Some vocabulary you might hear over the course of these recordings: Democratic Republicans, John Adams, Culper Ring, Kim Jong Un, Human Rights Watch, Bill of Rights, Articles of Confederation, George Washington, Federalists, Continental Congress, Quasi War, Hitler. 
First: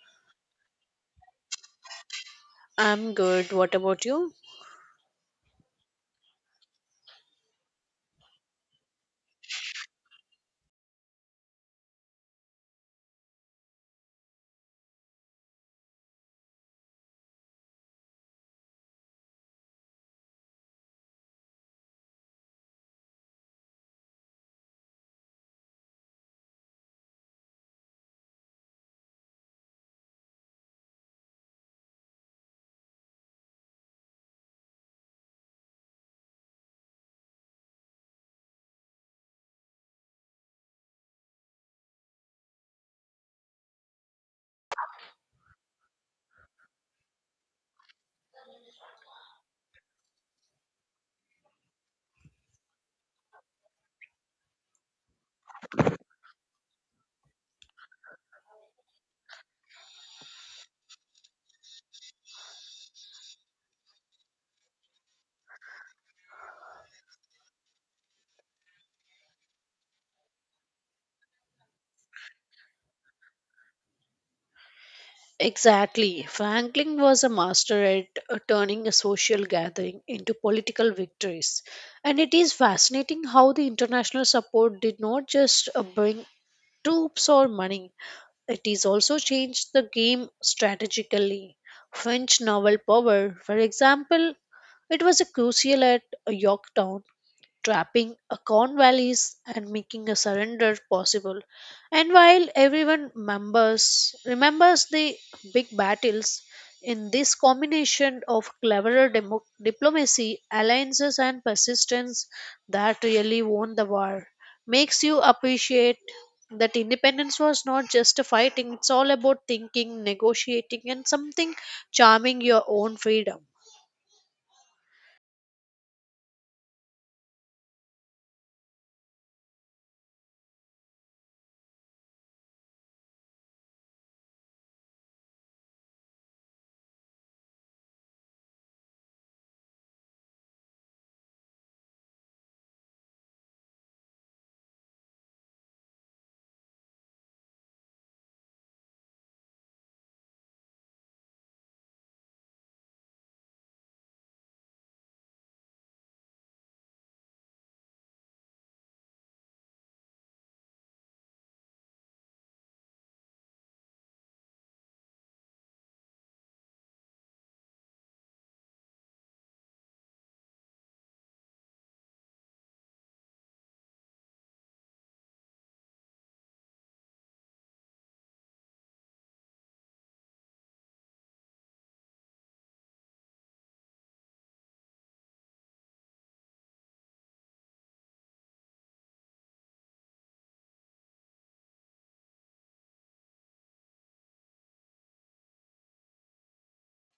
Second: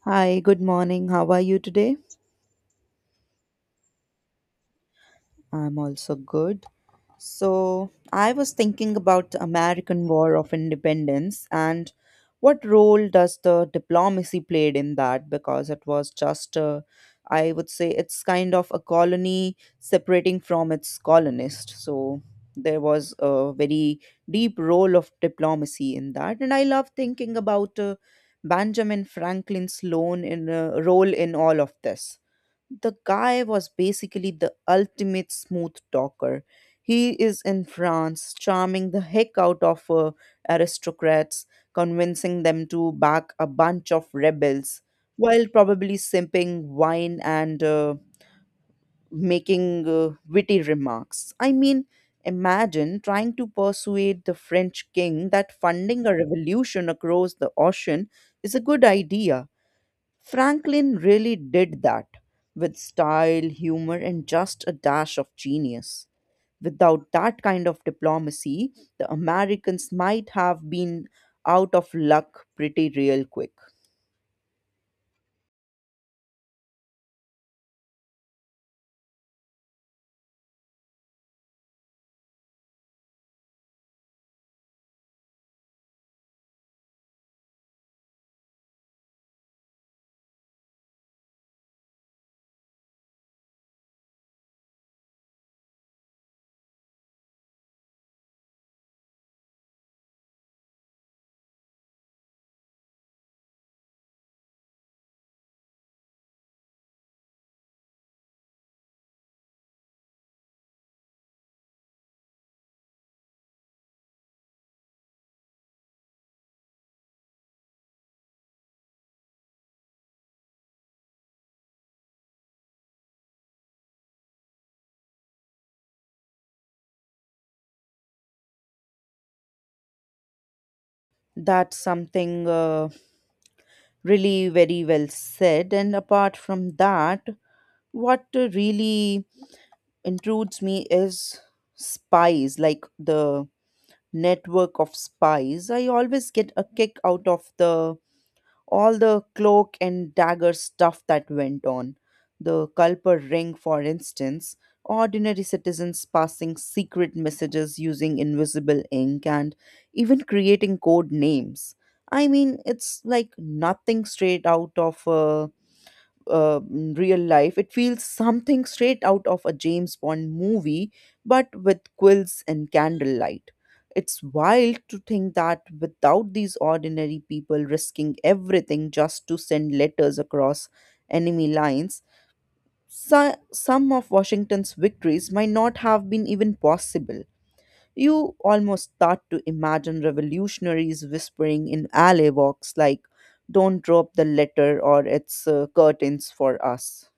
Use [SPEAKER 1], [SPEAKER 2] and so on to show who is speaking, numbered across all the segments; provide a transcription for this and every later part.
[SPEAKER 1] Hi, good morning. How are you today?
[SPEAKER 2] I'm good. What about you?
[SPEAKER 1] I'm also good. So, I was thinking about the American War of Independence and what role does the diplomacy played in that because it was just a, I would say it's kind of a colony separating from its colonist. So, there was a very deep role of diplomacy in that, and I love thinking about Benjamin Franklin's loan in role in all of this. The guy was basically the ultimate smooth talker. He is in France, charming the heck out of aristocrats, convincing them to back a bunch of rebels, while probably simping wine and making witty remarks. I mean, imagine trying to persuade the French king that funding a revolution across the ocean is a good idea. Franklin really did that with style, humor, and just a dash of genius. Without that kind of diplomacy, the Americans might have been out of luck pretty real quick.
[SPEAKER 2] Exactly. Franklin was a master at turning a social gathering into political victories. And it is fascinating how the international support did not just bring troops or money, it is also changed the game strategically. French naval power, for example, it was a crucial at Yorktown, trapping a Cornwallis and making a surrender possible. And while everyone members remembers the big battles, in this combination of cleverer diplomacy, alliances, and persistence that really won the war makes you appreciate that independence was not just a fighting, it's all about thinking, negotiating, and something charming your own freedom.
[SPEAKER 1] That's something really very well said. And apart from that, what really intrudes me is spies, like the network of spies. I always get a kick out of the all the cloak and dagger stuff that went on. The Culper Ring, for instance, ordinary citizens passing secret messages using invisible ink and even creating code names. I mean, it's like nothing straight out of a real life. It feels something straight out of a James Bond movie, but with quills and candlelight. It's wild to think that without these ordinary people risking everything just to send letters across enemy lines, some of Washington's victories might not have been even possible. You almost start to imagine revolutionaries whispering in alley walks like, don't drop the letter or it's curtains for us.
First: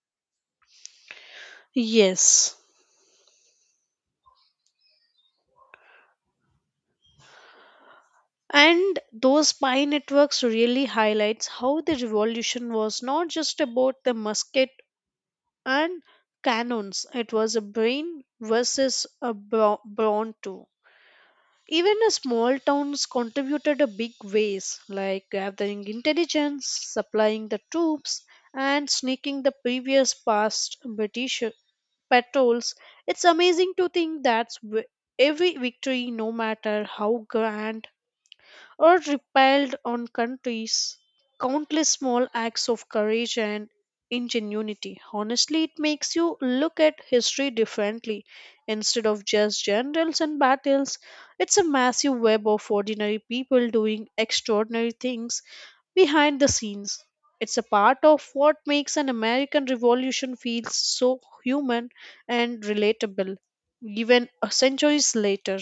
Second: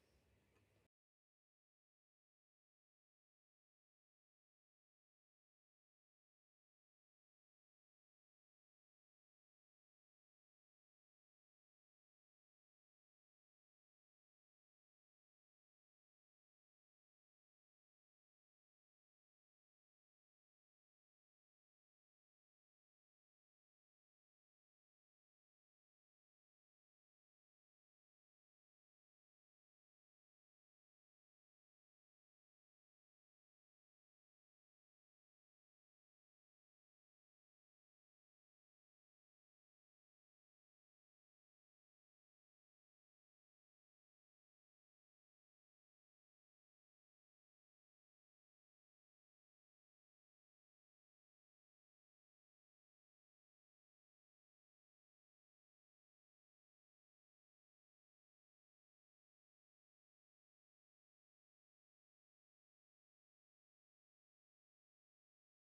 [SPEAKER 2] Yes, and those spy networks really highlights how the revolution was not just about the musket and cannons. It was a brain versus a brawn too. Even a small towns contributed a big ways, like gathering intelligence, supplying the troops, and sneaking the previous past British patrols. It's amazing to think that every victory, no matter how grand or repelled on countries, countless small acts of courage and ingenuity, honestly, it makes you look at history differently. Instead of just generals and battles, it's a massive web of ordinary people doing extraordinary things behind the scenes. It's a part of what makes an American revolution feel so human and relatable, even centuries later.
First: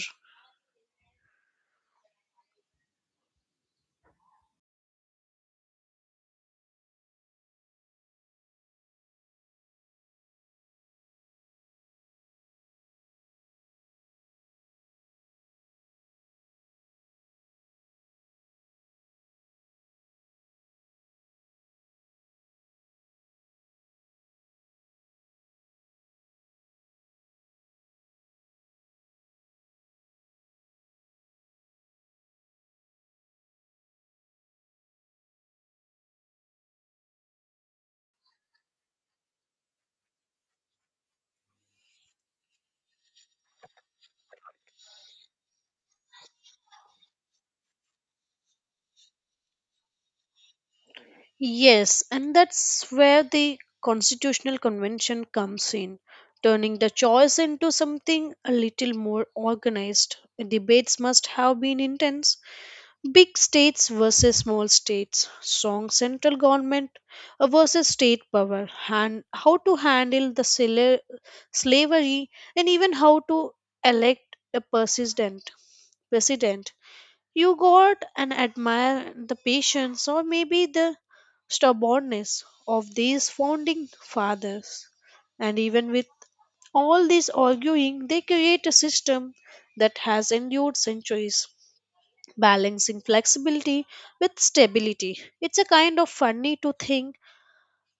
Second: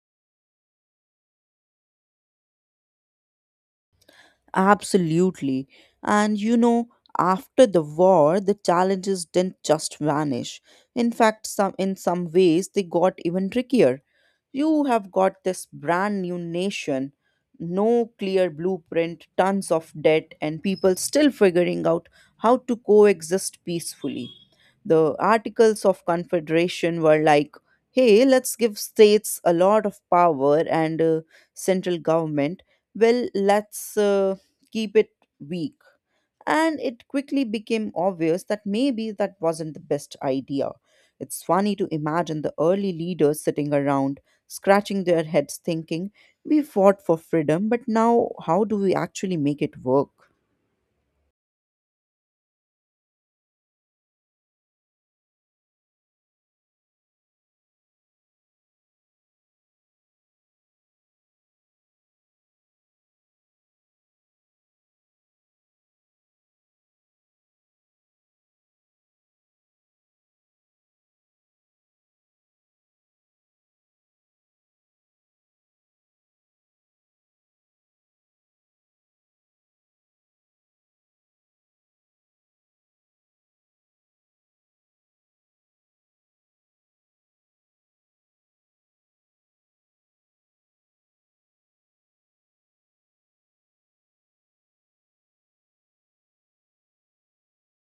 [SPEAKER 1] Absolutely. And you know, after the war, the challenges didn't just vanish. In fact, some ways they got even trickier. You have got this brand new nation, no clear blueprint, tons of debt, and people still figuring out how to coexist peacefully. The Articles of Confederation were like, hey, let's give states a lot of power and central government. Well, let's. Keep it weak. And it quickly became obvious that maybe that wasn't the best idea. It's funny to imagine the early leaders sitting around, scratching their heads, thinking, we fought for freedom, but now how do we actually make it work?
[SPEAKER 2] Yes, and that's where the Constitutional Convention comes in, turning the choice into something a little more organized. Debates must have been intense. Big states versus small states, strong central government versus state power, and how to handle the slavery, and even how to elect a persistent president. You got and admire the patience, or maybe the stubbornness of these founding fathers. And even with all this arguing, they create a system that has endured centuries, balancing flexibility with stability. It's a kind of funny to think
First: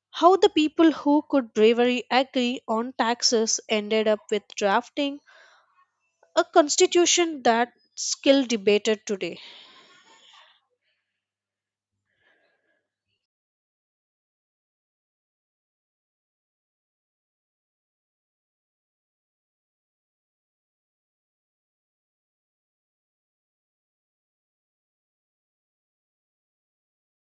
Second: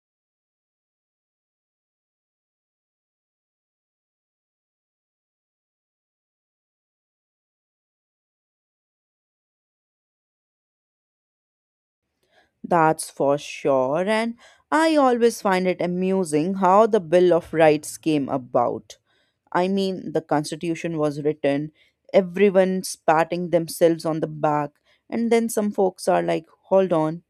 [SPEAKER 2] how the people who could bravery agree on taxes ended up with drafting a constitution that still debated today.
[SPEAKER 1] That's for sure, and I always find it amusing how the Bill of Rights came about. I mean, the Constitution was written, everyone patting themselves on the back, and then some folks are like, hold on,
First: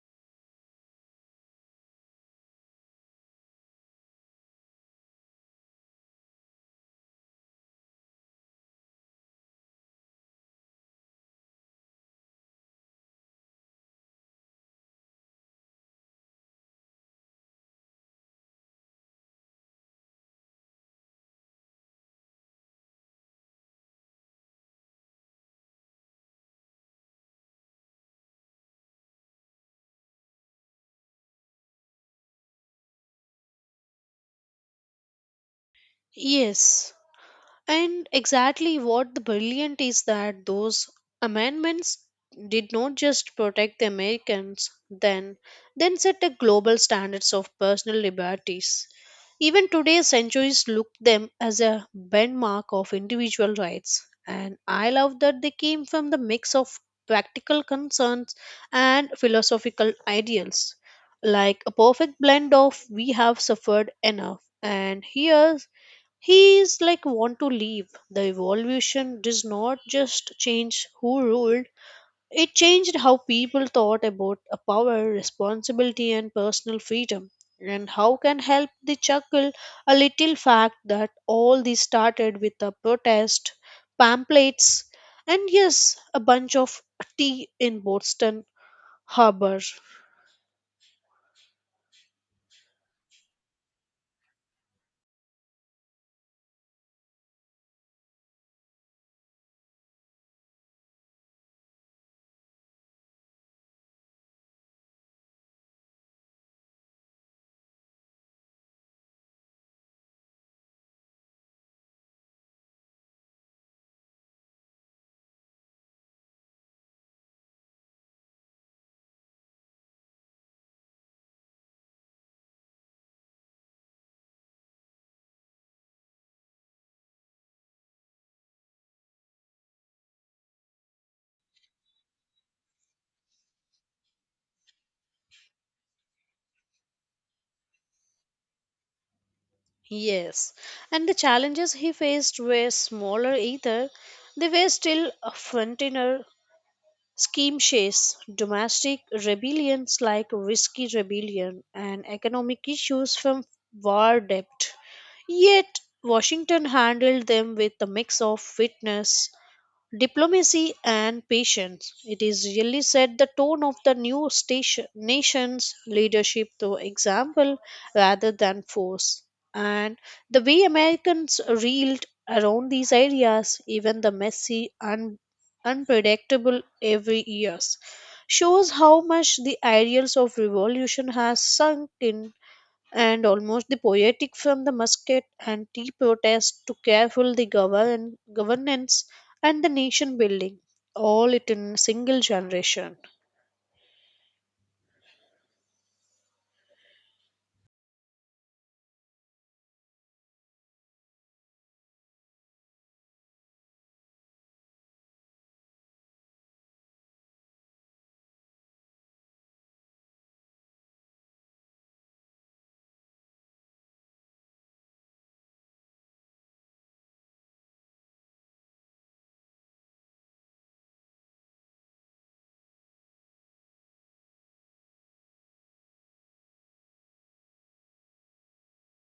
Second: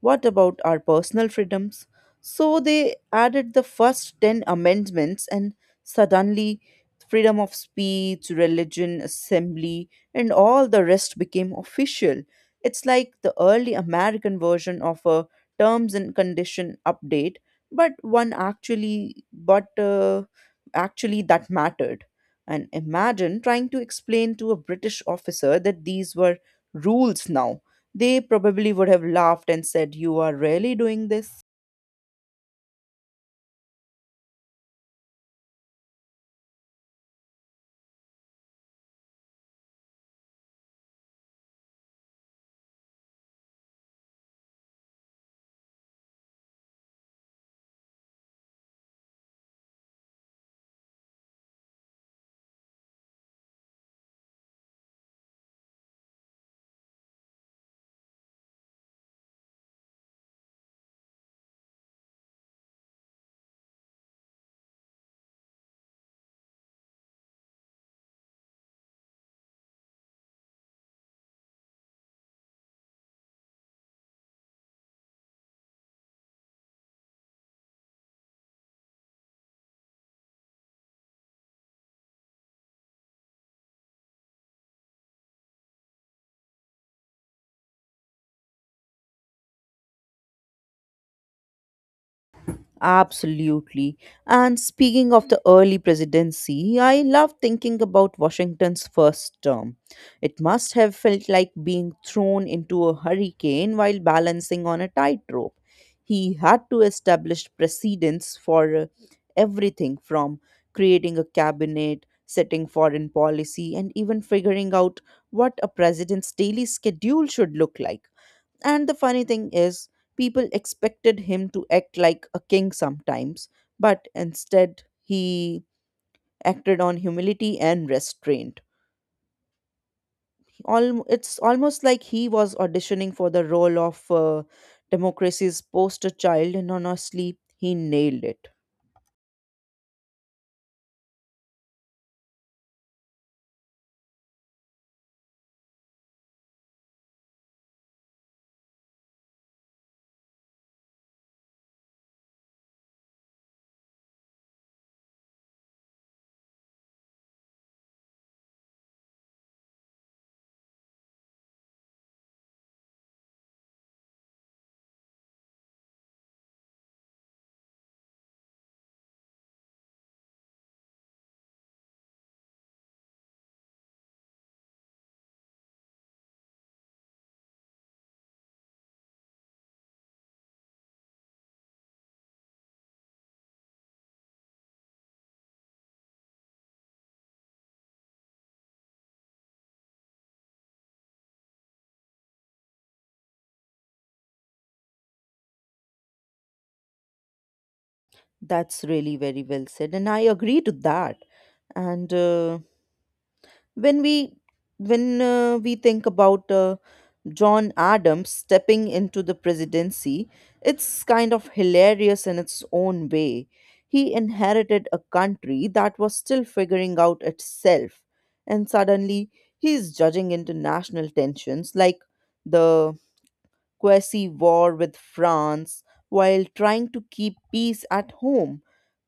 [SPEAKER 1] what about our personal freedoms? So they added the first 10 amendments, and suddenly, freedom of speech, religion, assembly, and all the rest became official. It's like the early American version of a terms and condition update, but actually that mattered. And imagine trying to explain to a British officer that these were rules now. They probably would have laughed and said, you are really doing this?
[SPEAKER 2] Yes, and exactly what the brilliant is that those amendments did not just protect the Americans then set the global standards of personal liberties. Even today, centuries look them as a benchmark of individual rights. And I love that they came from the mix of practical concerns and philosophical ideals, like a perfect blend of we have suffered enough and here he is like want to leave. The evolution does not just change who ruled, it changed how people thought about a power, responsibility, and personal freedom. And how can help the chuckle a little fact that all this started with a protest, pamphlets, and yes, a bunch of tea in Boston Harbor.
[SPEAKER 1] Absolutely. And speaking of the early presidency, I love thinking about Washington's first term. It must have felt like being thrown into a hurricane while balancing on a tightrope. He had to establish precedents for everything from creating a cabinet, setting foreign policy, and even figuring out what a president's daily schedule should look like. And the funny thing is, people expected him to act like a king sometimes, but instead he acted on humility and restraint. It's almost like he was auditioning for the role of democracy's poster child, and honestly, he nailed it.
[SPEAKER 2] Yes, and the challenges he faced were smaller either. They were still a frontier skirmishes, domestic rebellions like Whiskey Rebellion, and economic issues from war debt. Yet, Washington handled them with a mix of fitness diplomacy and patience. It is really set the tone of the new station, nation's leadership through example rather than force. And the way Americans reeled around these ideas, even the messy and unpredictable every years, shows how much the ideals of revolution has sunk in and almost the poetic from the musket and tea protest to careful the governance and the nation building, all it in single generation.
[SPEAKER 1] That's really very well said, and I agree to that. And when we when we think about John Adams stepping into the presidency. It's kind of hilarious in its own way. He inherited a country that was still figuring out itself, and suddenly he's judging international tensions like the Quasi War with France while trying to keep peace at home.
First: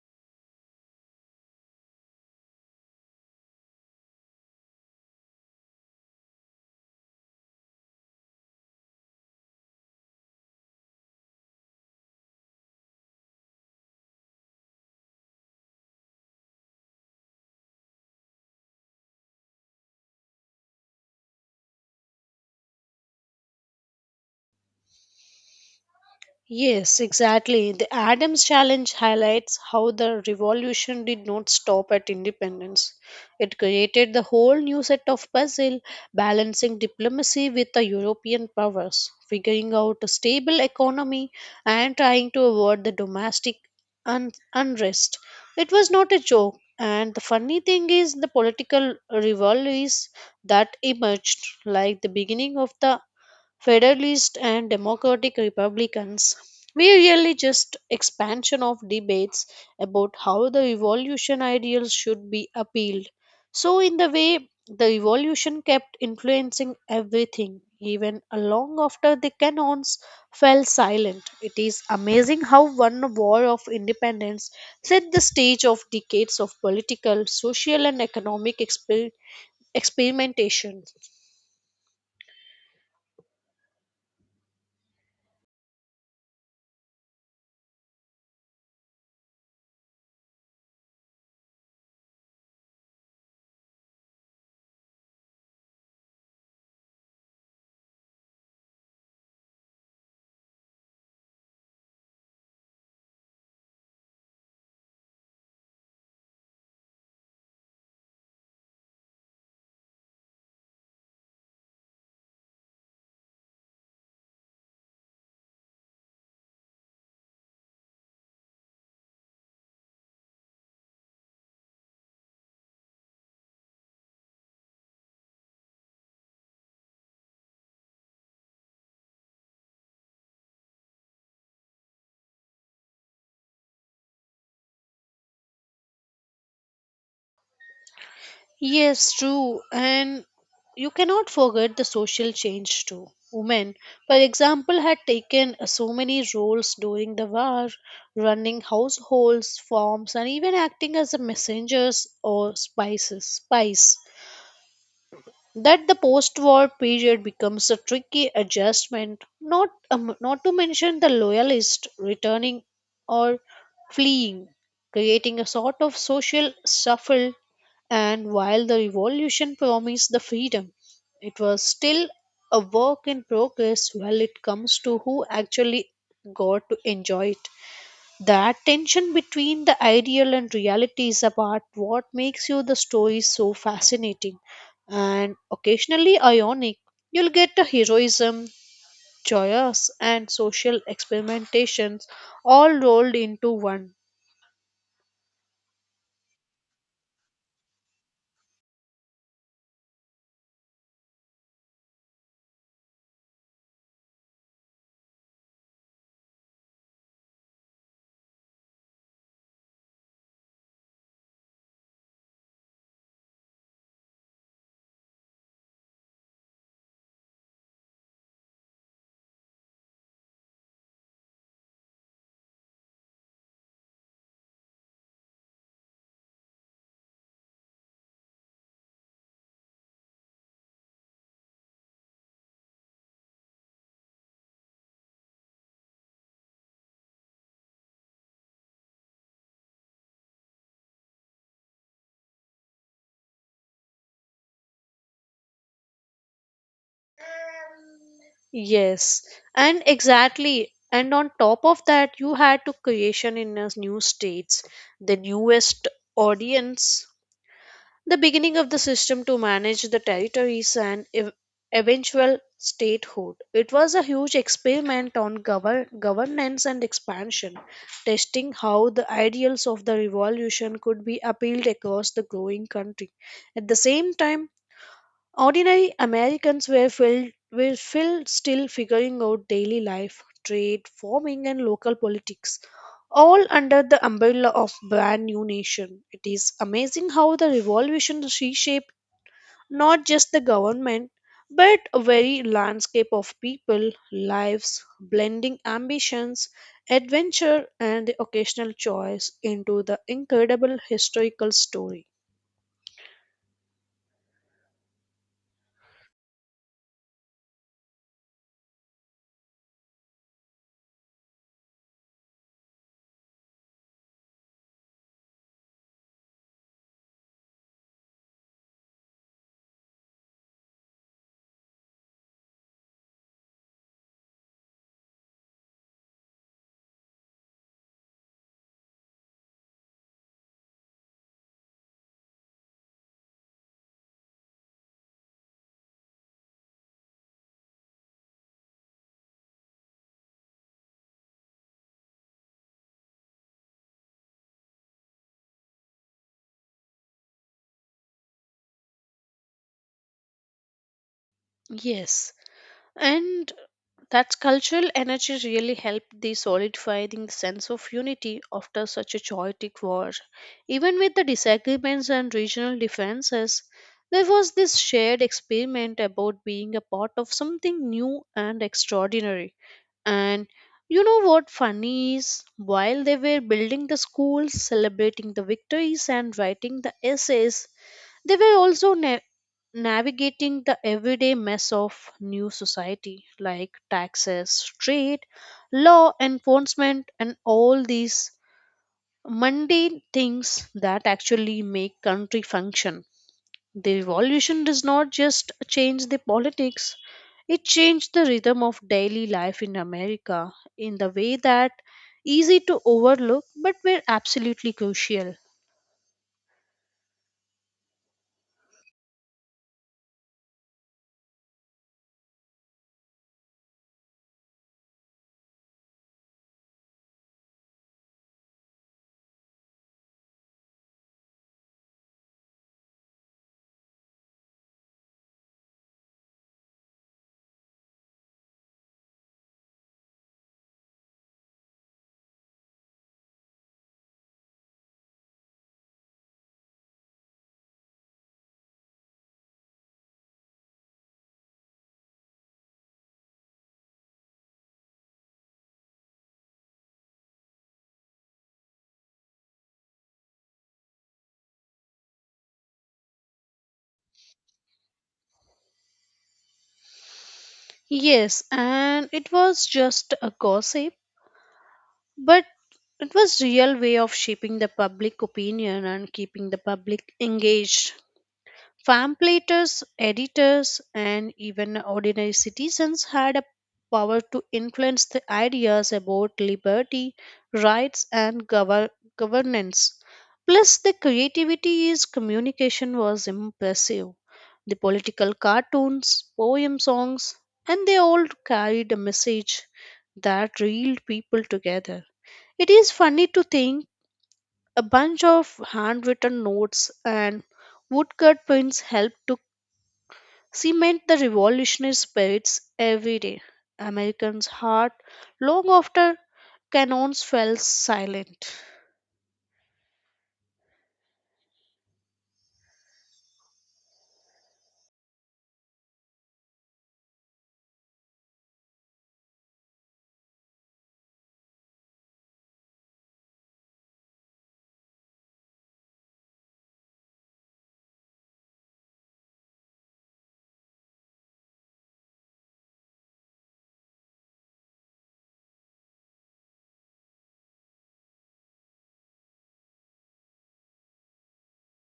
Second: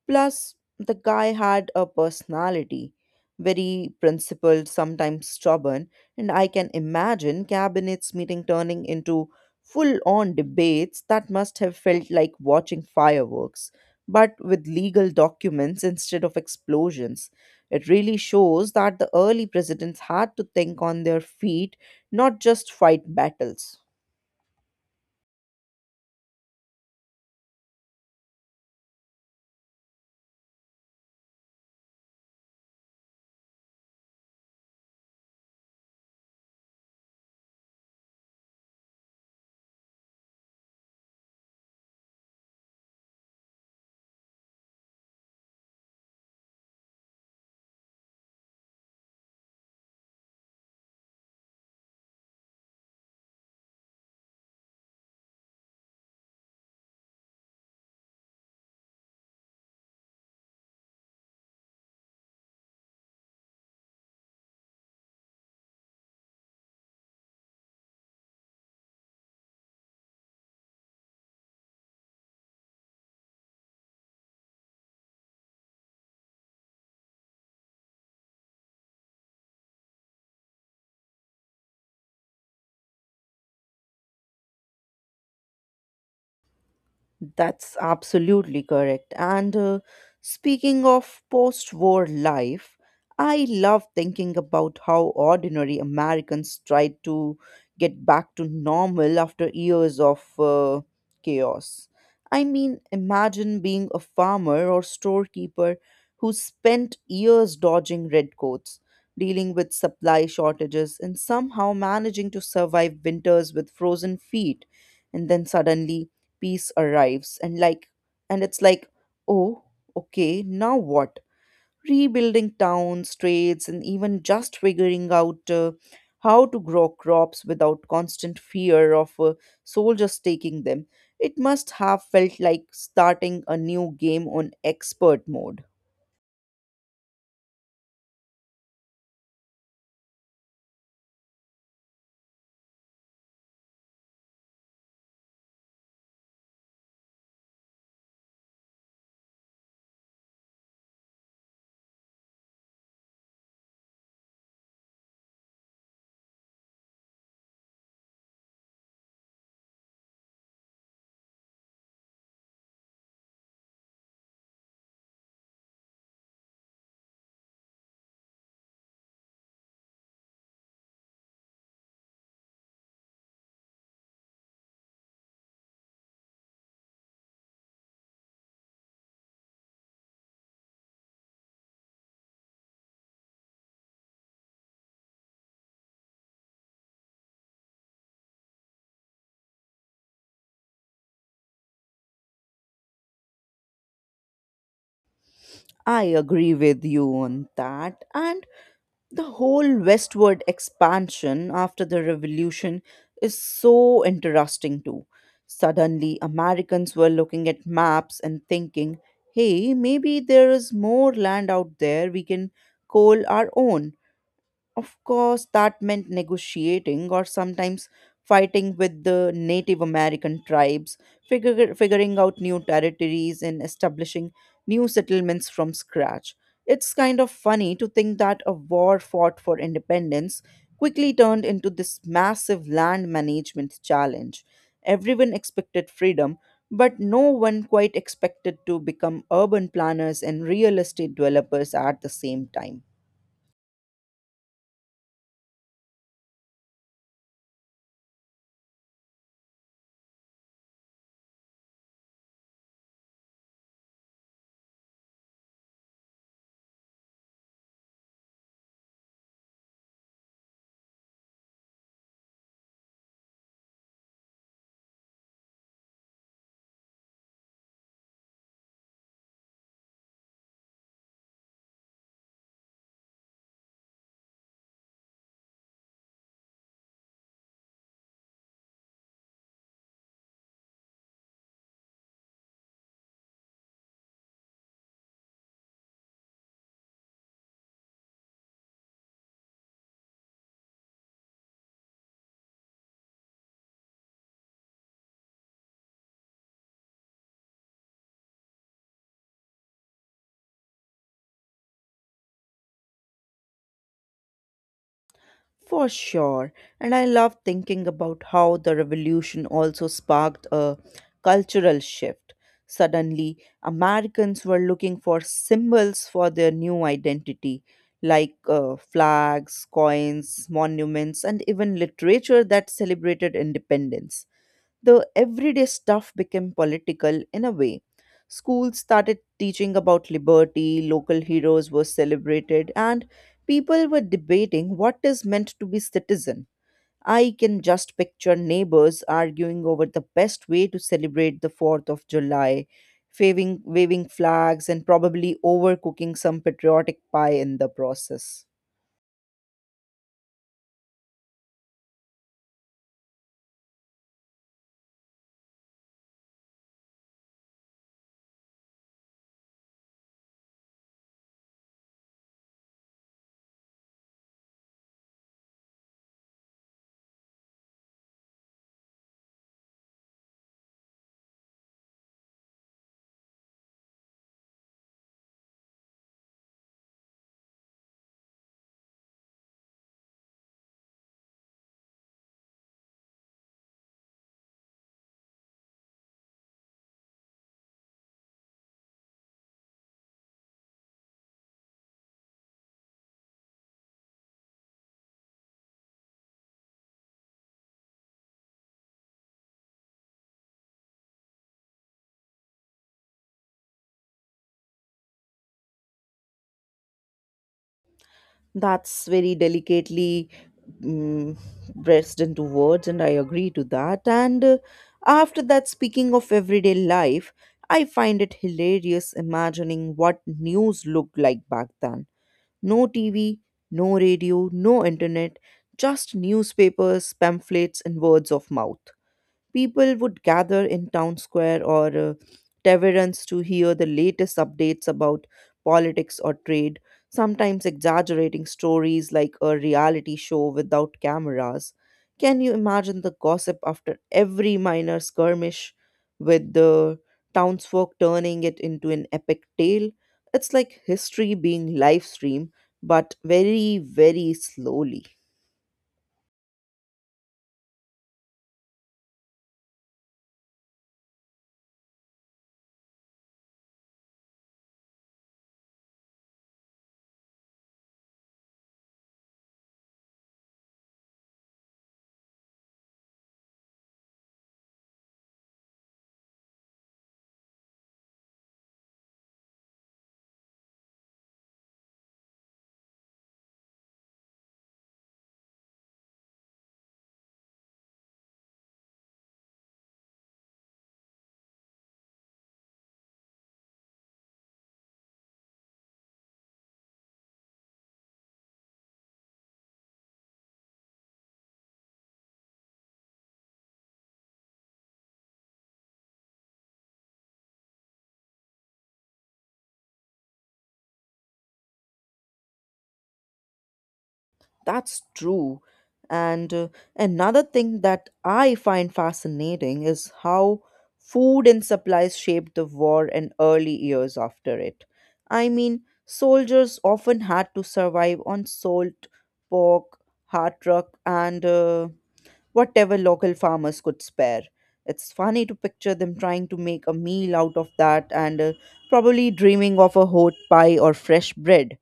[SPEAKER 1] Plus, the guy had a personality, very principled, sometimes stubborn, and I can imagine cabinets meeting turning into full on debates that must have felt like watching fireworks, but with legal documents instead of explosions. It really shows that the early presidents had to think on their feet, not just fight battles.
[SPEAKER 2] Yes, exactly. The Adams Challenge highlights how the revolution did not stop at independence. It created the whole new set of puzzle, balancing diplomacy with the European powers, figuring out a stable economy, and trying to avoid the domestic unrest. It was not a joke, and the funny thing is the political rivalries that emerged, like the beginning of the Federalists and Democratic Republicans, were really just expansion of debates about how the revolution ideals should be appealed. So in the way the revolution kept influencing everything, even long after the canons fell silent. It is amazing how one war of independence set the stage of decades of political, social and economic experimentation.
[SPEAKER 1] That's absolutely correct. And speaking of post war life, I love thinking about how ordinary Americans tried to get back to normal after years of chaos. I mean, imagine being a farmer or storekeeper who spent years dodging redcoats, dealing with supply shortages, and somehow managing to survive winters with frozen feet. And then suddenly, piece arrives and it's like, oh, okay, now what? Rebuilding towns, trades, and even just figuring out how to grow crops without constant fear of soldiers taking them. It must have felt like starting a new game on expert mode.
[SPEAKER 2] Yes, true. And you cannot forget the social change too. Women, for example, had taken so many roles during the war, running households, farms, and even acting as the messengers or spies, that the post-war period becomes a tricky adjustment. Not not to mention the loyalists returning or fleeing, creating a sort of social shuffle. And while the revolution promised the freedom, it was still a work in progress while it comes to who actually got to enjoy it. That tension between the ideal and reality is about what makes you the story so fascinating and occasionally ionic. You'll get a heroism, joyous, and social experimentations, all rolled into one.
[SPEAKER 1] I agree with you on that. And the whole westward expansion after the revolution is so interesting too. Suddenly, Americans were looking at maps and thinking, hey, maybe there is more land out there we can call our own. Of course, that meant negotiating or sometimes fighting with the Native American tribes, figuring out new territories, and establishing new settlements from scratch. It's kind of funny to think that a war fought for independence quickly turned into this massive land management challenge. Everyone expected freedom, but no one quite expected to become urban planners and real estate developers at the same time.
[SPEAKER 2] Yes, and exactly. And on top of that, you had to creation in a new states, the newest audience, the beginning of the system to manage the territories and eventual statehood. It was a huge experiment on governance and expansion, testing how the ideals of the revolution could be appealed across the growing country. At the same time, Ordinary Americans were filled still figuring out daily life, trade, farming and local politics, all under the umbrella of brand new nation. It is amazing how the revolution reshaped not just the government but a very landscape of people, lives, blending ambitions, adventure and the occasional choice into the incredible historical story.
[SPEAKER 1] For sure. And I love thinking about how the revolution also sparked a cultural shift. Suddenly, Americans were looking for symbols for their new identity, like flags, coins, monuments, and even literature that celebrated independence. The everyday stuff became political in a way. Schools started teaching about liberty, local heroes were celebrated, and people were debating what is meant to be citizen. I can just picture neighbors arguing over the best way to celebrate the 4th of July, waving flags, and probably overcooking some patriotic pie in the process.
[SPEAKER 2] Yes, and that cultural energy really helped the solidifying sense of unity after such a chaotic war. Even with the disagreements and regional differences, there was this shared experiment about being a part of something new and extraordinary. And you know what funny is? While they were building the schools, celebrating the victories, and writing the essays, they were also navigating the everyday mess of new society like taxes, trade, law enforcement, and all these mundane things that actually make country function. The revolution does not just change the politics, it changed the rhythm of daily life in America in the way that easy to overlook but were absolutely crucial.
[SPEAKER 1] That's very delicately mm pressed into words, and I agree to that. And after that, speaking of everyday life, I find it hilarious imagining what news looked like back then. No TV, no radio, no internet, just newspapers, pamphlets, and words of mouth. People would gather in town square or taverns to hear the latest updates about politics or trade, sometimes exaggerating stories like a reality show without cameras. Can you imagine the gossip after every minor skirmish with the townsfolk turning it into an epic tale? It's like history being live streamed, but very, very slowly.
[SPEAKER 2] Yes, and it was just a gossip. But it was real way of shaping the public opinion and keeping the public engaged. Translators, editors, and even ordinary citizens had a power to influence the ideas about liberty, rights, and governance. Plus, the creativity is communication was impressive. The political cartoons, poem songs, and they all carried a message that reeled people together. It is funny to think a bunch of handwritten notes and woodcut pins helped to cement the revolutionary spirits every day. Americans' heart long after cannons fell silent.
[SPEAKER 1] That's true. And another thing that I find fascinating is how food and supplies shaped the war and early years after it. I mean, soldiers often had to survive on salt, pork, hardtack, and whatever local farmers could spare. It's funny to picture them trying to make a meal out of that, and probably dreaming of a hot pie or fresh bread.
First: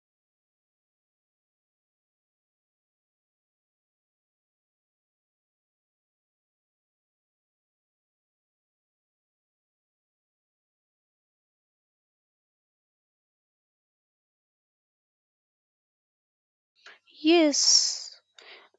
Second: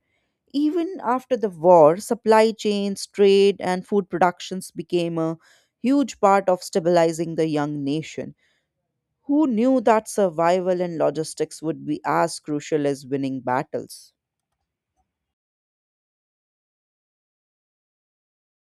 [SPEAKER 1] Even after the war, supply chains, trade, and food productions became a huge part of stabilizing the young nation. Who knew that survival and logistics would be as crucial as winning battles?
[SPEAKER 2] Yes.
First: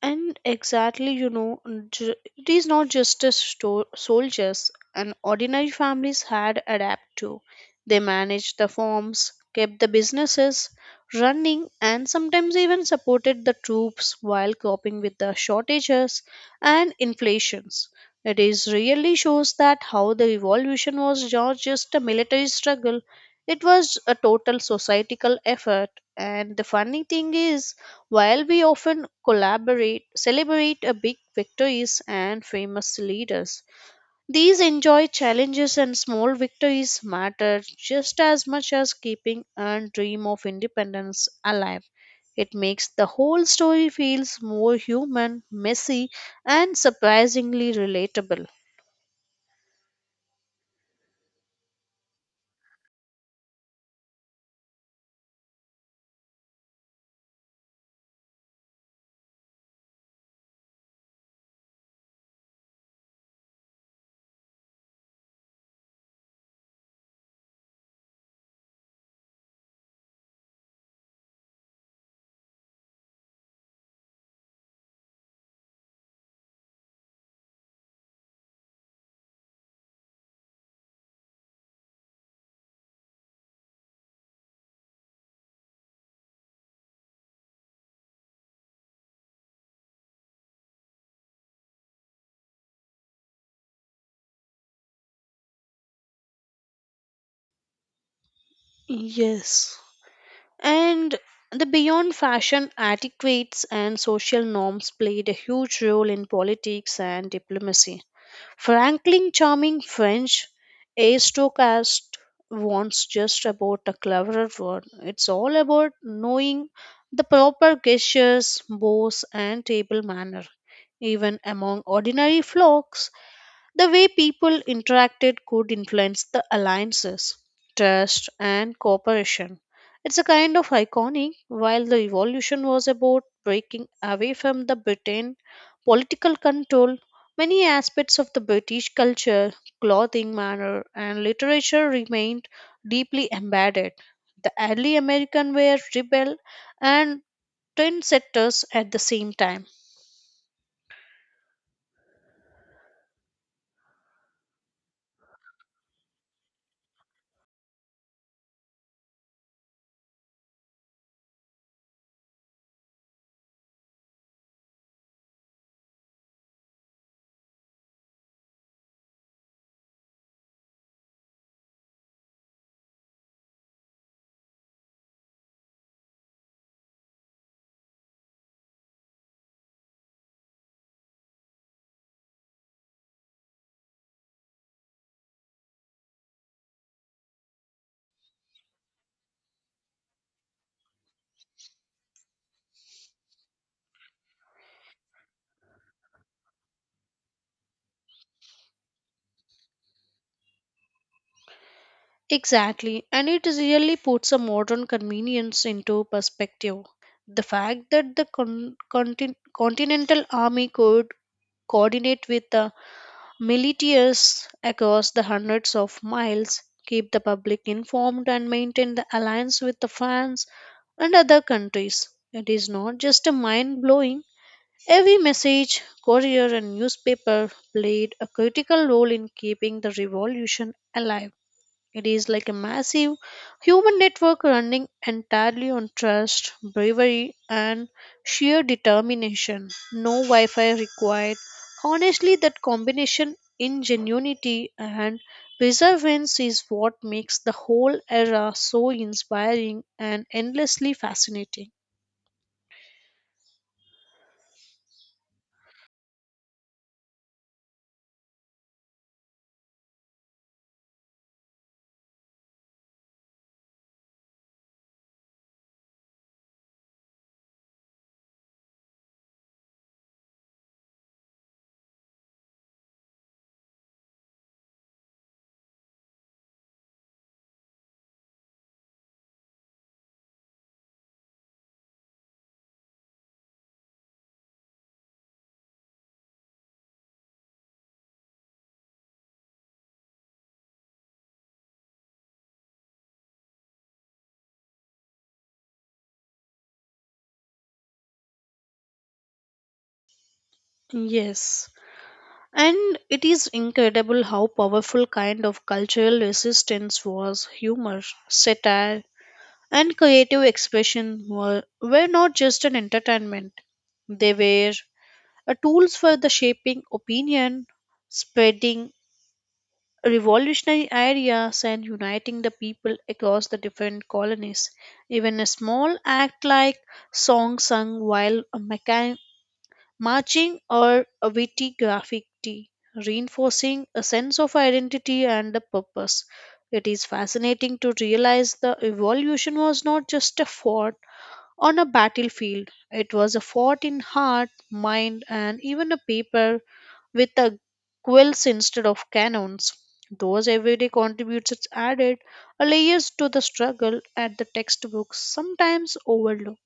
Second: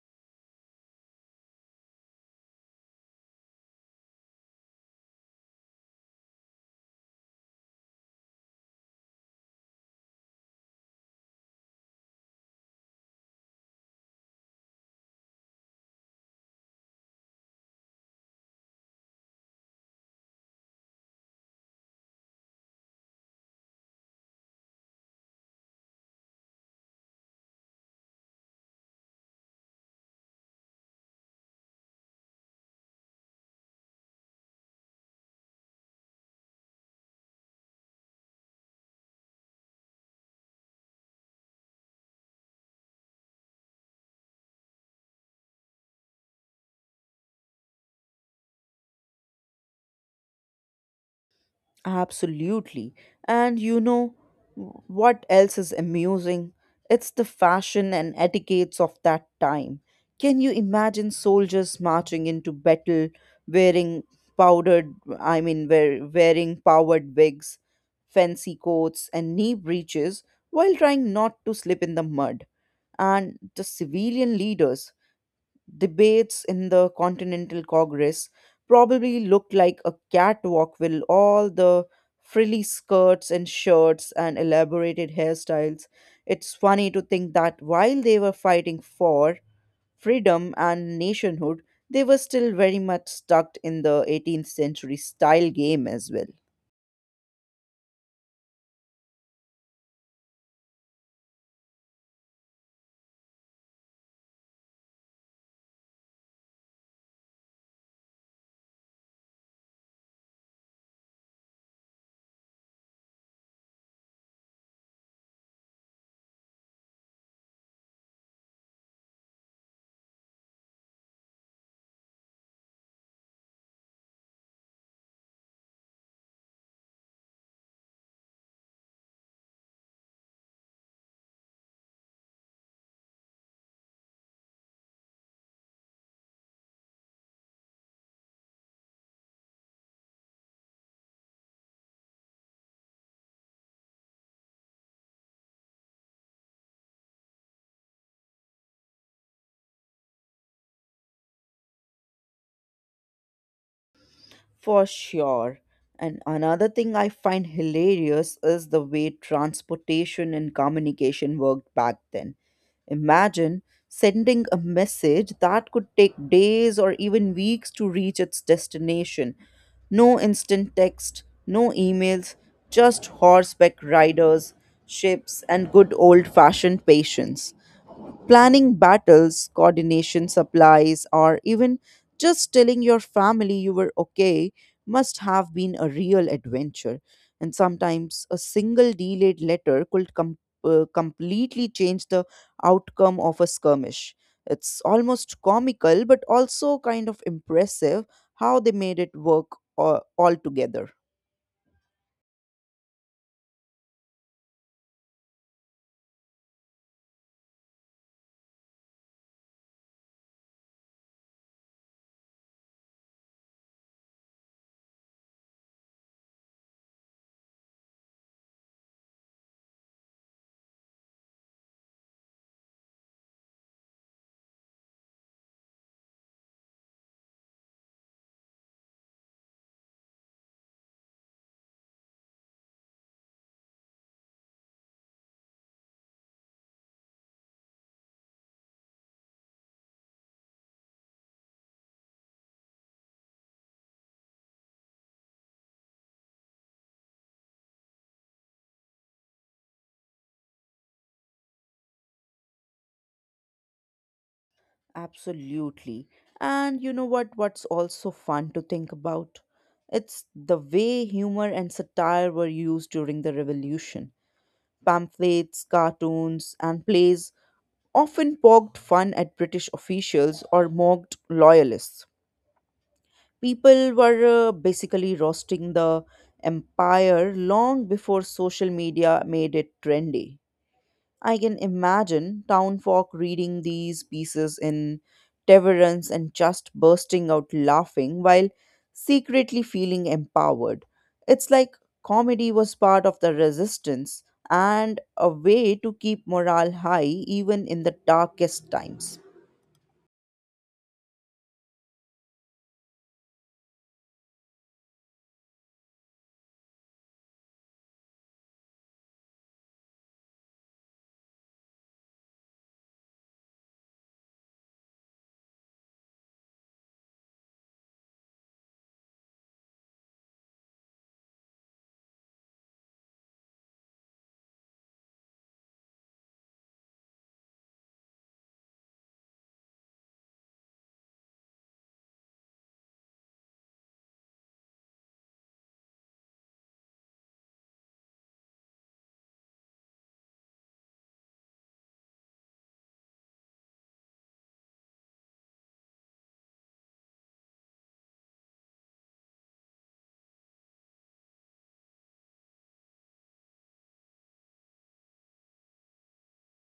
[SPEAKER 2] And exactly, you know, it is not just a soldiers, and ordinary families had adapt to. They managed the farms, kept the businesses running, and sometimes even supported the troops while coping with the shortages and inflations. It is really shows that how the revolution was not just a military struggle; it was a total societal effort. And the funny thing is while we often collaborate, celebrate a big victories and famous leaders, these enjoy challenges and small victories matter just as much as keeping a dream of independence alive. It makes the whole story feels more human, messy, and surprisingly relatable.
[SPEAKER 1] Absolutely. And you know what else is amusing? It's the fashion and etiquettes of that time. Can you imagine soldiers marching into battle wearing powdered, I mean, wear, wearing powered wigs, fancy coats, and knee breeches while trying not to slip in the mud? And the civilian leaders debates in the Continental Congress probably looked like a catwalk with all the frilly skirts and shirts and elaborated hairstyles. It's funny to think that while they were fighting for freedom and nationhood, they were still very much stuck in the 18th century style game as well.
[SPEAKER 2] Yes. And the beyond fashion etiquettes and social norms played a huge role in politics and diplomacy. Franklin charming French aristocrat wants just about a cleverer word. It's all about knowing the proper gestures, bows, and table manner. Even among ordinary flocks, the way people interacted could influence the alliances, trust, and cooperation. It's a kind of iconic, while the revolution was about breaking away from the Britain political control. Many aspects of the British culture, clothing, manner, and literature remained deeply embedded. The early Americans were rebel and trendsetters at the same time.
[SPEAKER 1] For sure. And another thing I find hilarious is the way transportation and communication worked back then. Imagine sending a message that could take days or even weeks to reach its destination. No instant text, no emails, just horseback riders, ships, and good old fashioned patience. Planning battles, coordination supplies, or even just telling your family you were okay must have been a real adventure. And sometimes a single delayed letter could completely change the outcome of a skirmish. It's almost comical, but also kind of impressive how they made it work all together.
[SPEAKER 2] Exactly, and it is really puts a modern convenience into perspective. The fact that the Continental Army could coordinate with the militias across the hundreds of miles, keep the public informed, and maintain the alliance with the France and other countries. It is not just a mind blowing. Every message, courier, and newspaper played a critical role in keeping the revolution alive. It is like a massive human network running entirely on trust, bravery, and sheer determination. No Wi Fi required. Honestly, that combination ingenuity and perseverance is what makes the whole era so inspiring and endlessly fascinating.
[SPEAKER 1] Absolutely. And you know what? What's also fun to think about? It's the way humor and satire were used during the revolution. Pamphlets, cartoons, and plays often poked fun at British officials or mocked loyalists. People were basically roasting the empire long before social media made it trendy. I can imagine town folk reading these pieces in Temperance and just bursting out laughing while secretly feeling empowered. It's like comedy was part of the resistance and a way to keep morale high even in the darkest times.
[SPEAKER 2] Yes. And it is incredible how powerful kind of cultural resistance was humor, satire, and creative expression were not just an entertainment, they were a tools for the shaping opinion, spreading revolutionary ideas, and uniting the people across the different colonies. Even a small act like song sung while a marching or a witty graffiti, reinforcing a sense of identity and the purpose. It is fascinating to realize the evolution was not just a thought on a battlefield. It was a fought in heart, mind, and even a paper with a quills instead of cannons. Those everyday contributions added a layers to the struggle at the textbooks sometimes overlook.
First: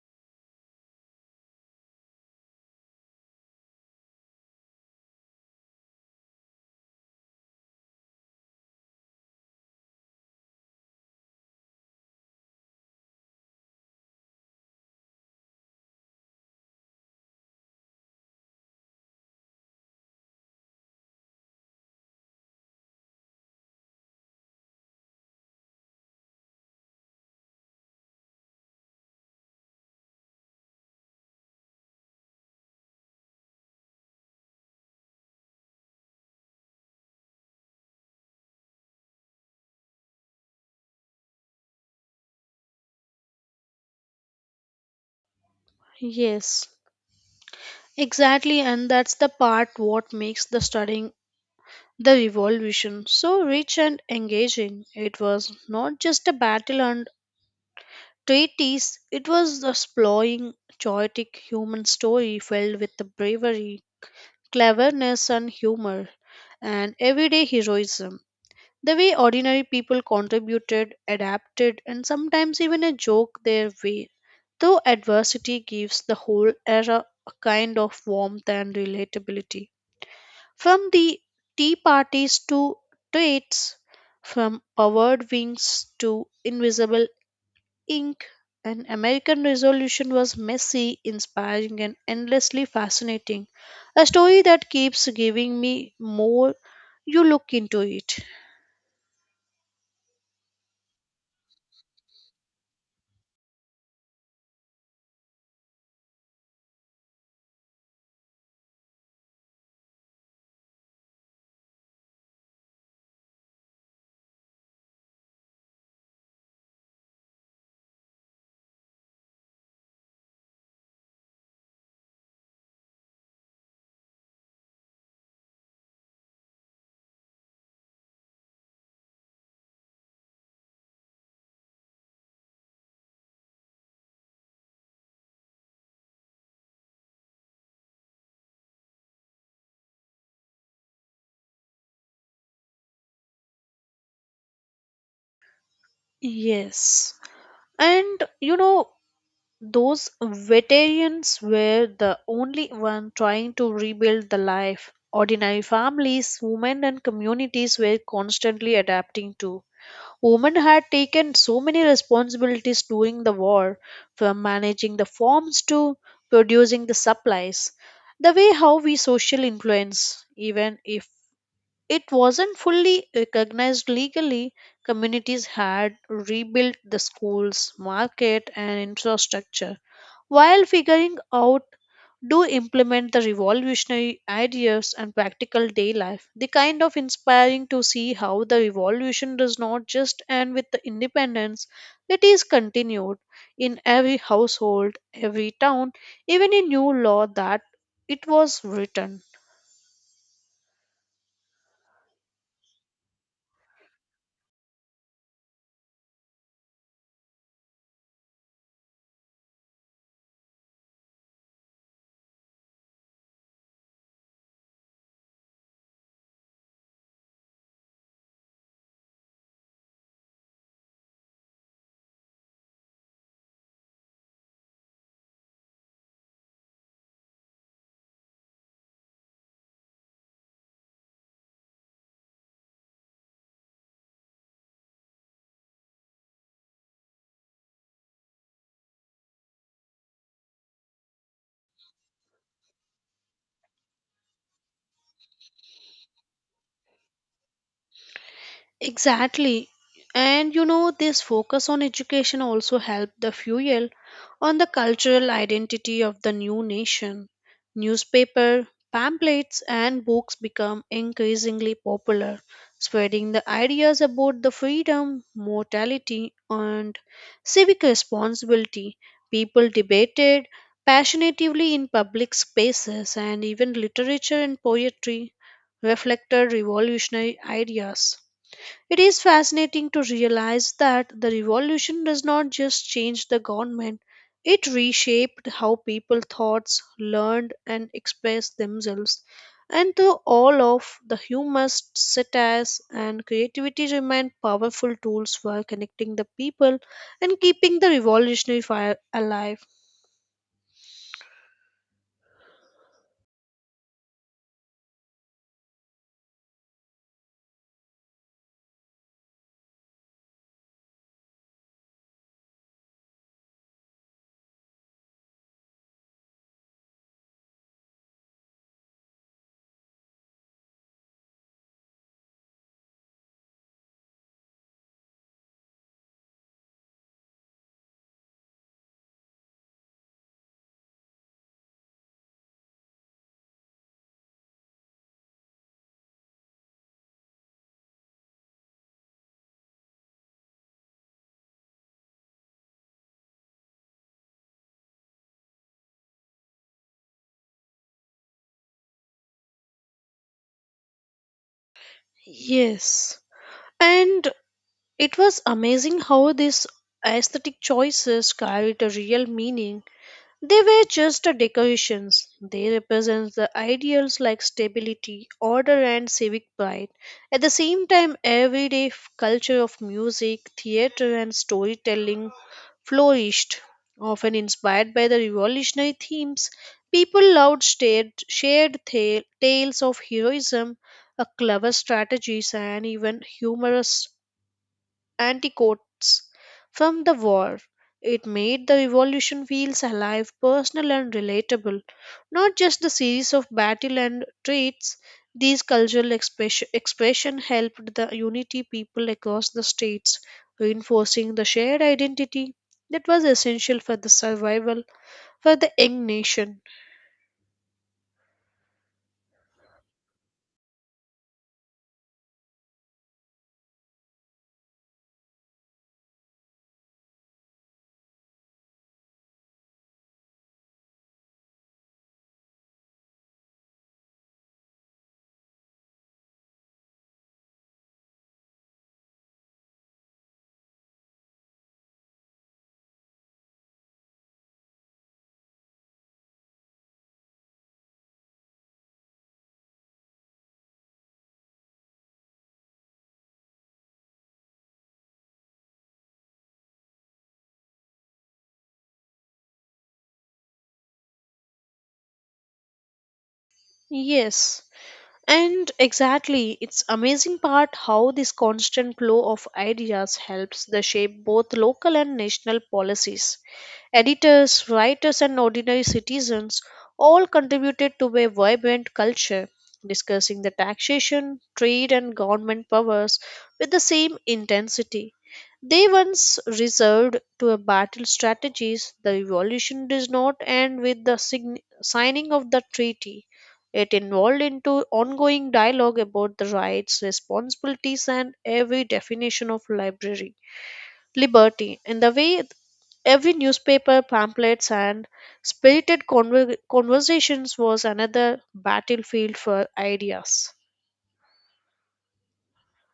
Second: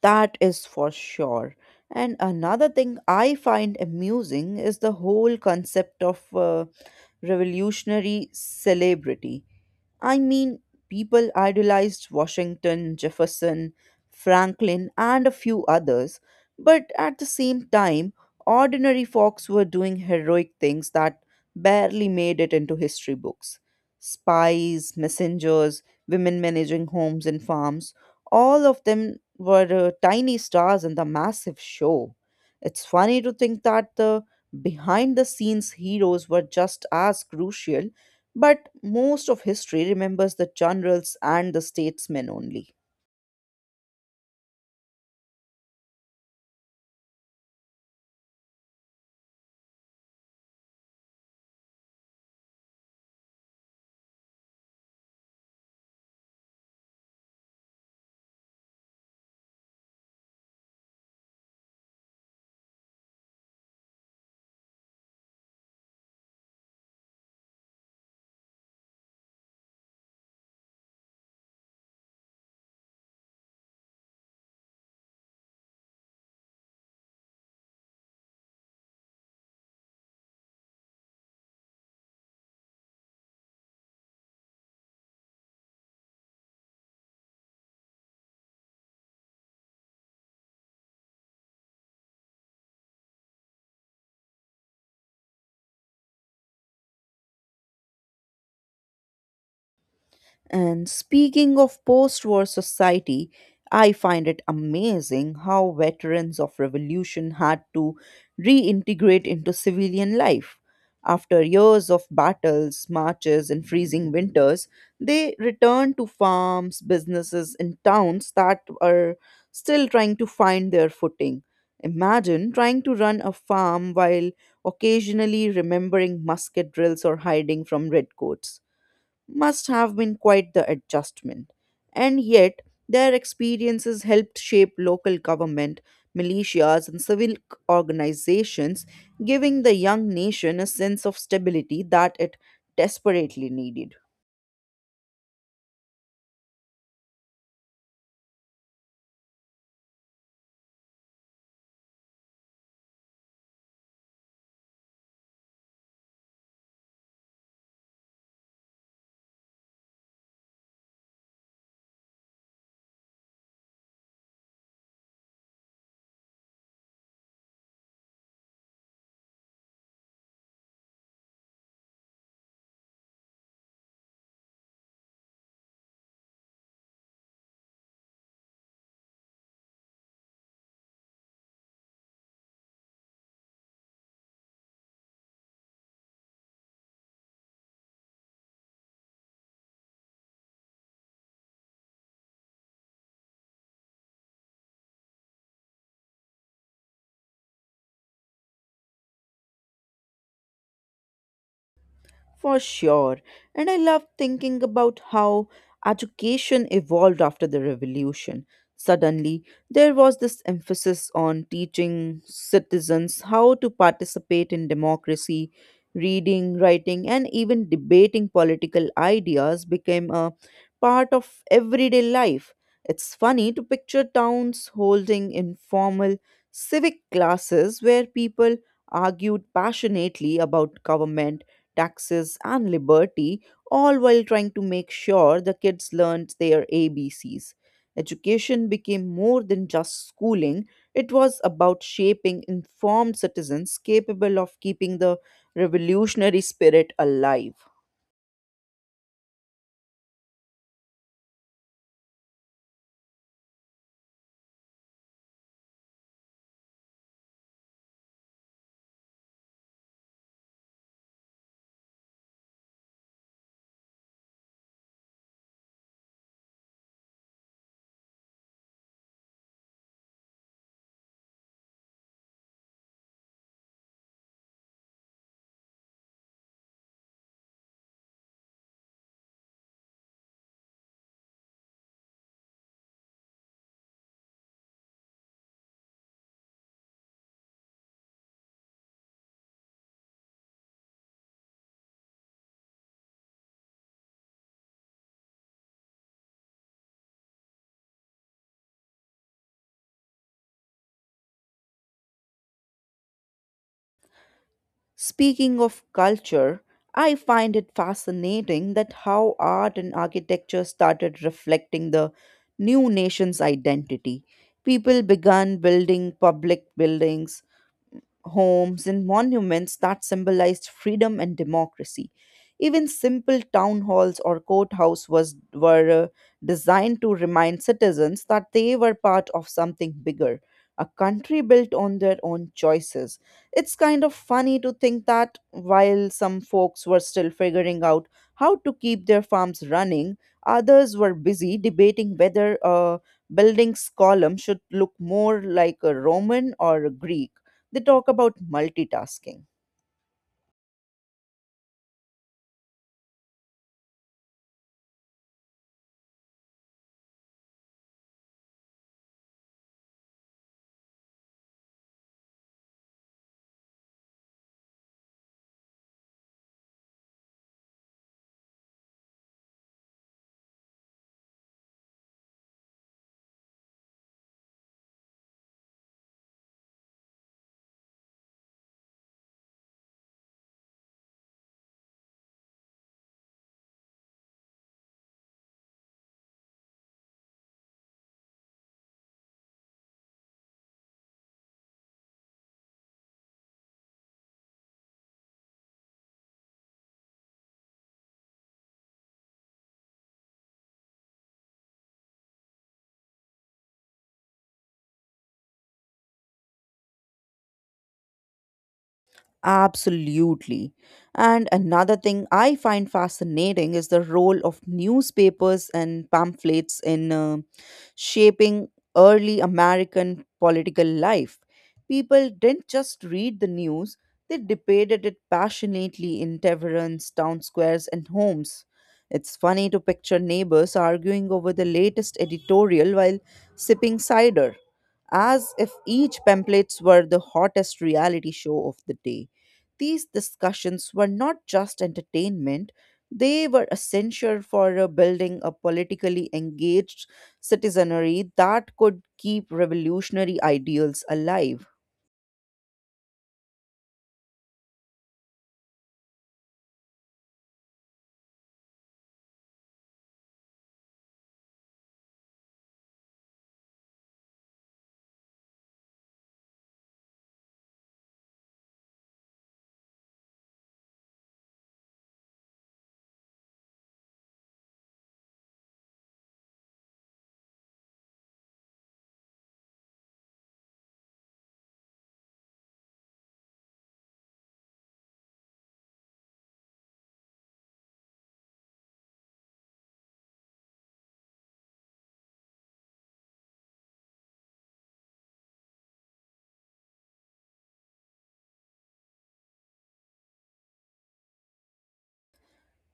[SPEAKER 1] That is for sure. And another thing I find amusing is the whole concept of revolutionary celebrity. I mean, people idolized Washington, Jefferson, Franklin, and a few others, but at the same time, ordinary folks were doing heroic things that barely made it into history books. Spies, messengers, women managing homes and farms, all of them were tiny stars in the massive show. It's funny to think that the behind the scenes heroes were just as crucial but most of history remembers the generals and the statesmen only.
[SPEAKER 2] Yes, exactly, and that's the part what makes the studying the revolution so rich and engaging. It was not just a battle and treatise, it was exploring chaotic human story filled with the bravery, cleverness, and humor, and everyday heroism. The way ordinary people contributed, adapted, and sometimes even a joke their way. Though adversity gives the whole era a kind of warmth and relatability. From the tea parties to treats, from powered wings to invisible Inc., an American Revolution was messy, inspiring, and endlessly fascinating. A story that keeps giving me more you look into it.
[SPEAKER 1] And speaking of post war society, I find it amazing how veterans of revolution had to reintegrate into civilian life. After years of battles, marches, and freezing winters, they returned to farms, businesses, and towns that are still trying to find their footing. Imagine trying to run a farm while occasionally remembering musket drills or hiding from redcoats must have been quite the adjustment. And yet, their experiences helped shape local government, militias, and organizations, giving the young nation a sense of stability that it desperately needed.
[SPEAKER 2] Yes. And you know, those veterans were the only one trying to rebuild the life. Ordinary families, women, and communities were constantly adapting to. Women had taken so many responsibilities during the war, from managing the farms to producing the supplies. The way how we social influence, even if it wasn't fully recognized legally, communities had rebuilt the schools, market, and infrastructure while figuring out do implement the revolutionary ideas and practical day life the kind of inspiring to see how the revolution does not just end with the independence it is continued in every household every town even in new law that it was written.
[SPEAKER 1] For sure. And I love thinking about how education evolved after the revolution. Suddenly, there was this emphasis on teaching citizens how to participate in democracy. Reading, writing, and even debating political ideas became a part of everyday life. It's funny to picture towns holding informal civic classes where people argued passionately about government taxes, and liberty, all while trying to make sure the kids learned their ABCs. Education became more than just schooling, it was about shaping informed citizens capable of keeping the revolutionary spirit alive.
[SPEAKER 2] Exactly. And you know, this focus on education also helped the fuel on the cultural identity of the new nation. Newspaper, pamphlets, and books become increasingly popular, spreading the ideas about the freedom, mortality, and civic responsibility. People debated passionately in public spaces, and even literature and poetry reflected revolutionary ideas. It is fascinating to realize that the revolution does not just change the government, it reshaped how people thought, learned, and expressed themselves. And through all of the humor, satires, and creativity remain powerful tools for connecting the people and keeping the revolutionary fire alive.
[SPEAKER 1] Speaking of culture, I find it fascinating that how art and architecture started reflecting the new nation's identity. People began building public buildings, homes and monuments that symbolized freedom and democracy. Even simple town halls or courthouse was were designed to remind citizens that they were part of something bigger, a country built on their own choices. It's kind of funny to think that while some folks were still figuring out how to keep their farms running, others were busy debating whether a building's column should look more like a Roman or a Greek. They talk about multitasking.
[SPEAKER 2] Yes. And it was amazing how these aesthetic choices carried a real meaning. They were just a decorations. They represent the ideals like stability, order, and civic pride. At the same time, everyday culture of music, theater, and storytelling flourished, often inspired by the revolutionary themes. People loved tales of heroism, a clever strategies, and even humorous anticoats from the war. It made the revolution feels alive, personal, and relatable, not just the series of battle and treats. These cultural expression helped the unity people across the states, reinforcing the shared identity that was essential for the survival for the young nation.
[SPEAKER 1] Absolutely. And another thing I find fascinating is the role of newspapers and pamphlets in shaping early American political life. People didn't just read the news, they debated it passionately in taverns, town squares, and homes. It's funny to picture neighbors arguing over the latest editorial while sipping cider as if each pamphlets were the hottest reality show of the day. These discussions were not just entertainment, they were essential for building a politically engaged citizenry that could keep revolutionary ideals alive.
[SPEAKER 2] Yes. And exactly, it's amazing part how this constant flow of ideas helps the shape both local and national policies. Editors, writers, and ordinary citizens all contributed to a vibrant culture, discussing the taxation, trade, and government powers with the same intensity they once reserved to a battle strategies the revolution did not end with the signing of the treaty it evolved into ongoing dialogue about the rights responsibilities and every definition of library liberty in the way. Every newspaper, pamphlets, and spirited conversations was another battlefield for ideas.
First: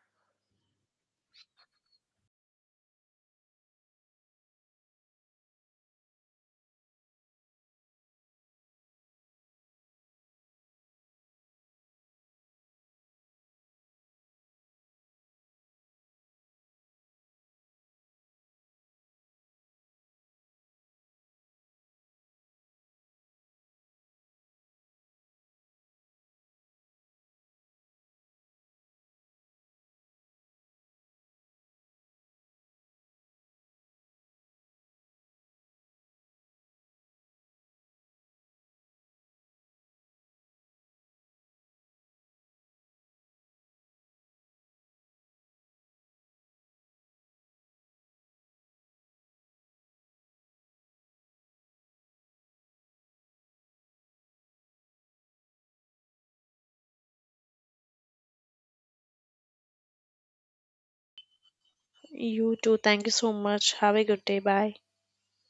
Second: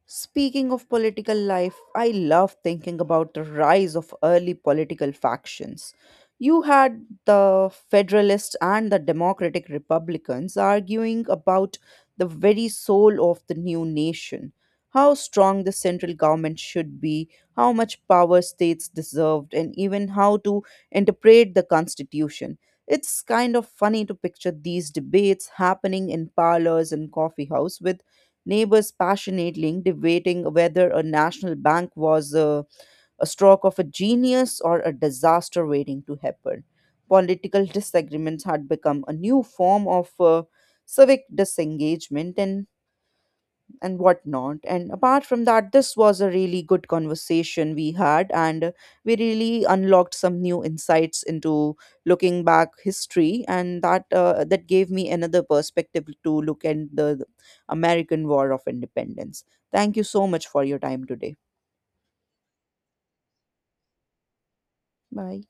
[SPEAKER 1] Speaking of political life, I love thinking about the rise of early political factions. You had the Federalists and the Democratic Republicans arguing about the very soul of the new nation how strong the central government should be, how much power states deserved, and even how to interpret the constitution. It's kind of funny to picture these debates happening in parlors and coffee house with neighbors passionately debating whether a national bank was a stroke of a genius or a disaster waiting to happen. Political disagreements had become a new form of civic disengagement, and whatnot. And apart from that, this was a really good conversation we had, and we really unlocked some new insights into looking back history, and that gave me another perspective to look at the American War of Independence. Thank you so much for your time today.
[SPEAKER 2] You too. Thank you so much. Have a good day. Bye.
[SPEAKER 1] Bye.